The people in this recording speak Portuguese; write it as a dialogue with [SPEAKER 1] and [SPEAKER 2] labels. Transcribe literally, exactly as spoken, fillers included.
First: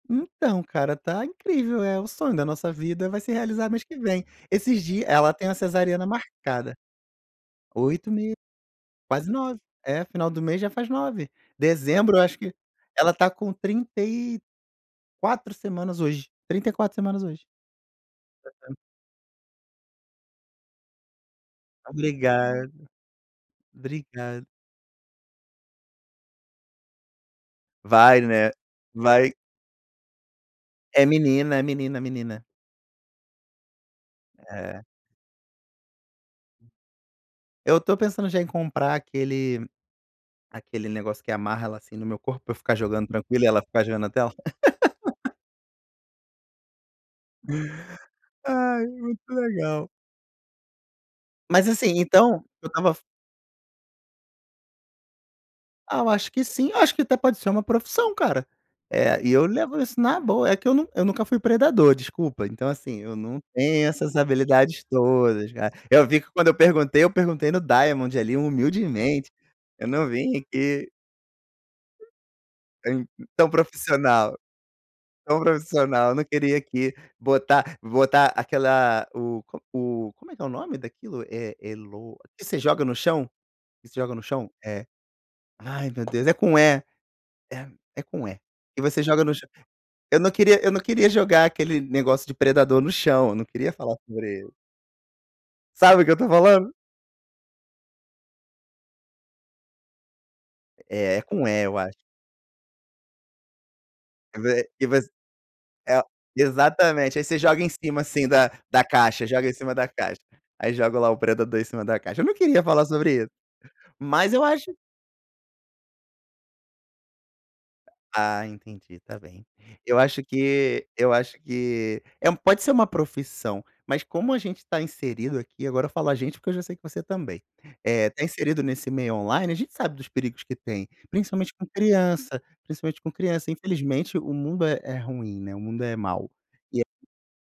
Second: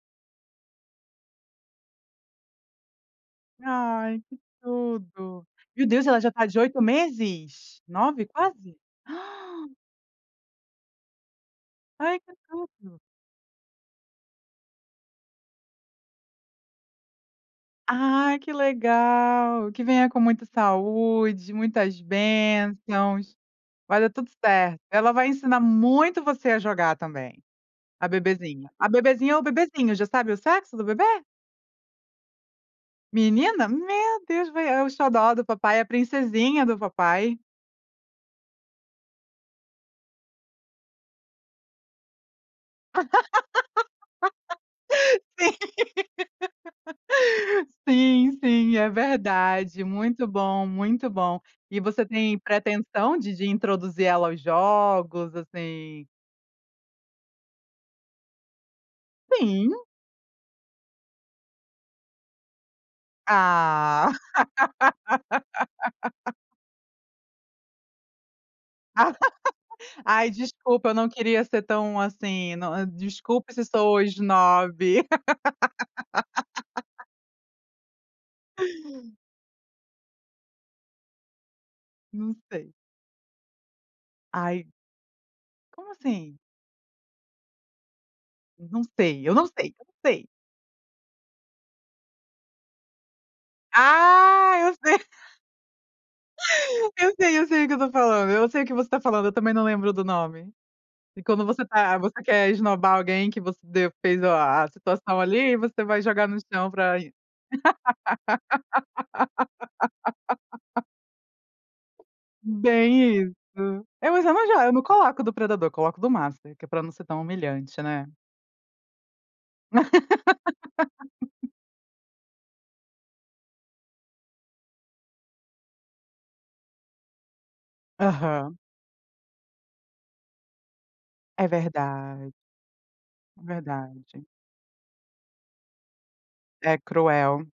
[SPEAKER 1] Então, cara, tá incrível, eh, o sonho da nossa vida vai se realizar mês que
[SPEAKER 2] Ai,
[SPEAKER 1] vem.
[SPEAKER 2] que
[SPEAKER 1] Esses dias ela
[SPEAKER 2] tudo.
[SPEAKER 1] tem uma
[SPEAKER 2] Meu
[SPEAKER 1] cesariana
[SPEAKER 2] Deus, ela já tá de
[SPEAKER 1] marcada
[SPEAKER 2] oito meses,
[SPEAKER 1] oito e
[SPEAKER 2] nove
[SPEAKER 1] meio,
[SPEAKER 2] quase?
[SPEAKER 1] quase nove.
[SPEAKER 2] Ah
[SPEAKER 1] É, final do mês já faz nove. Dezembro,
[SPEAKER 2] Ai,
[SPEAKER 1] eu
[SPEAKER 2] que
[SPEAKER 1] acho que
[SPEAKER 2] tudo!
[SPEAKER 1] ela está com trinta e quatro semanas hoje, trinta e quatro semanas hoje.
[SPEAKER 2] Ai, que
[SPEAKER 1] [unintelligible]
[SPEAKER 2] legal, que venha com muita saúde, muitas
[SPEAKER 1] Obrigado.
[SPEAKER 2] bênçãos, vai dar tudo
[SPEAKER 1] Obrigado.
[SPEAKER 2] certo, ela vai ensinar muito você a jogar também, a
[SPEAKER 1] Vai, né,
[SPEAKER 2] bebezinha. A
[SPEAKER 1] vai.
[SPEAKER 2] bebezinha ou o bebezinho, já sabe o sexo do
[SPEAKER 1] É
[SPEAKER 2] bebê?
[SPEAKER 1] menina, é menina, é menina.
[SPEAKER 2] Menina? Meu Deus, vai
[SPEAKER 1] É.
[SPEAKER 2] é o xodó do papai, a princesinha do papai.
[SPEAKER 1] Eu estou pensando já em comprar aquele aquele negócio que amarra ela, assim, no meu corpo, pra eu ficar
[SPEAKER 2] Sim,
[SPEAKER 1] jogando tranquilo e ela ficar de olho na tela.
[SPEAKER 2] sim, sim,
[SPEAKER 1] Ai,
[SPEAKER 2] é
[SPEAKER 1] muito
[SPEAKER 2] verdade,
[SPEAKER 1] legal.
[SPEAKER 2] muito bom, muito bom
[SPEAKER 1] Mas,
[SPEAKER 2] e
[SPEAKER 1] assim,
[SPEAKER 2] você tem
[SPEAKER 1] então eu estava f
[SPEAKER 2] pretensão de de introduzir ela aos jogos,
[SPEAKER 1] Ah,
[SPEAKER 2] assim?
[SPEAKER 1] eu acho que sim, eu acho que até pode ser uma profissão, cara. Eh, e eu
[SPEAKER 2] Sim.
[SPEAKER 1] levo isso na boa, é que eu nun eu nunca fui predador, desculpa. Então assim, eu não tenho
[SPEAKER 2] Ah.
[SPEAKER 1] essas habilidades todas, cara. Eu vi que quando eu perguntei, eu perguntei no Diamond ali, humildemente. Eu não
[SPEAKER 2] "Ai,
[SPEAKER 1] vim
[SPEAKER 2] desculpa
[SPEAKER 1] aqui
[SPEAKER 2] eu não queria ser tão, assim, não, eh
[SPEAKER 1] Em tão
[SPEAKER 2] desculpe se sou
[SPEAKER 1] profissional.
[SPEAKER 2] esnobe".
[SPEAKER 1] Tão profissional, eu não queria aqui botar botar aquela o co o como é que é o nome daquilo? É é "lo"
[SPEAKER 2] Não
[SPEAKER 1] que você
[SPEAKER 2] sei.
[SPEAKER 1] joga no chão? Você joga no chão?
[SPEAKER 2] Ai.
[SPEAKER 1] É. Ai,
[SPEAKER 2] Como
[SPEAKER 1] meu Deus, é
[SPEAKER 2] assim?
[SPEAKER 1] com "e". É com "e".
[SPEAKER 2] Não
[SPEAKER 1] E você joga
[SPEAKER 2] sei, eu
[SPEAKER 1] no
[SPEAKER 2] não
[SPEAKER 1] chão
[SPEAKER 2] sei, eu não
[SPEAKER 1] eu
[SPEAKER 2] sei.
[SPEAKER 1] não queria eu não queria jogar aquele negócio de predador no chão, eu não queria falar por ele.
[SPEAKER 2] Ah, eu sei,
[SPEAKER 1] Sabe o que eu estou falando?
[SPEAKER 2] eu sei, eu sei o que eu estou falando, eu sei o que você está falando, eu também não lembro do nome.
[SPEAKER 1] É
[SPEAKER 2] E quando
[SPEAKER 1] com "e",
[SPEAKER 2] você
[SPEAKER 1] eu acho.
[SPEAKER 2] tá você quer esnobar alguém que você de fez o
[SPEAKER 1] Que
[SPEAKER 2] a a
[SPEAKER 1] ve que você
[SPEAKER 2] situação ali, você
[SPEAKER 1] é
[SPEAKER 2] vai
[SPEAKER 1] o
[SPEAKER 2] jogar no chão pra isso
[SPEAKER 1] exatamente. Aí você joga em cima assim da da caixa, joga em cima da caixa. Aí joga lá o predador em cima da caixa. Eu não queria falar sobre
[SPEAKER 2] Bem
[SPEAKER 1] isso,
[SPEAKER 2] isso. É, mas
[SPEAKER 1] mas
[SPEAKER 2] eu
[SPEAKER 1] eu
[SPEAKER 2] não jo
[SPEAKER 1] acho
[SPEAKER 2] eu não coloco do predador, coloco do master que é pra não ser tão humilhante, né?
[SPEAKER 1] Ah, entendi, está bem. Eu acho que eu acho que, é um pode ser uma profissão, mas como a gente está inserido aqui, agora falo "a gente" porque eu já sei que você também, eh, tá
[SPEAKER 2] Aham.
[SPEAKER 1] inserido nesse meio online, a gente sabe dos perigos que tem,
[SPEAKER 2] É
[SPEAKER 1] principalmente com
[SPEAKER 2] verdade.
[SPEAKER 1] criança, principalmente com
[SPEAKER 2] é
[SPEAKER 1] criança, infelizmente
[SPEAKER 2] verdade.
[SPEAKER 1] o mundo é é ruim, né, o mundo é mau.
[SPEAKER 2] É,
[SPEAKER 1] E a
[SPEAKER 2] cruel.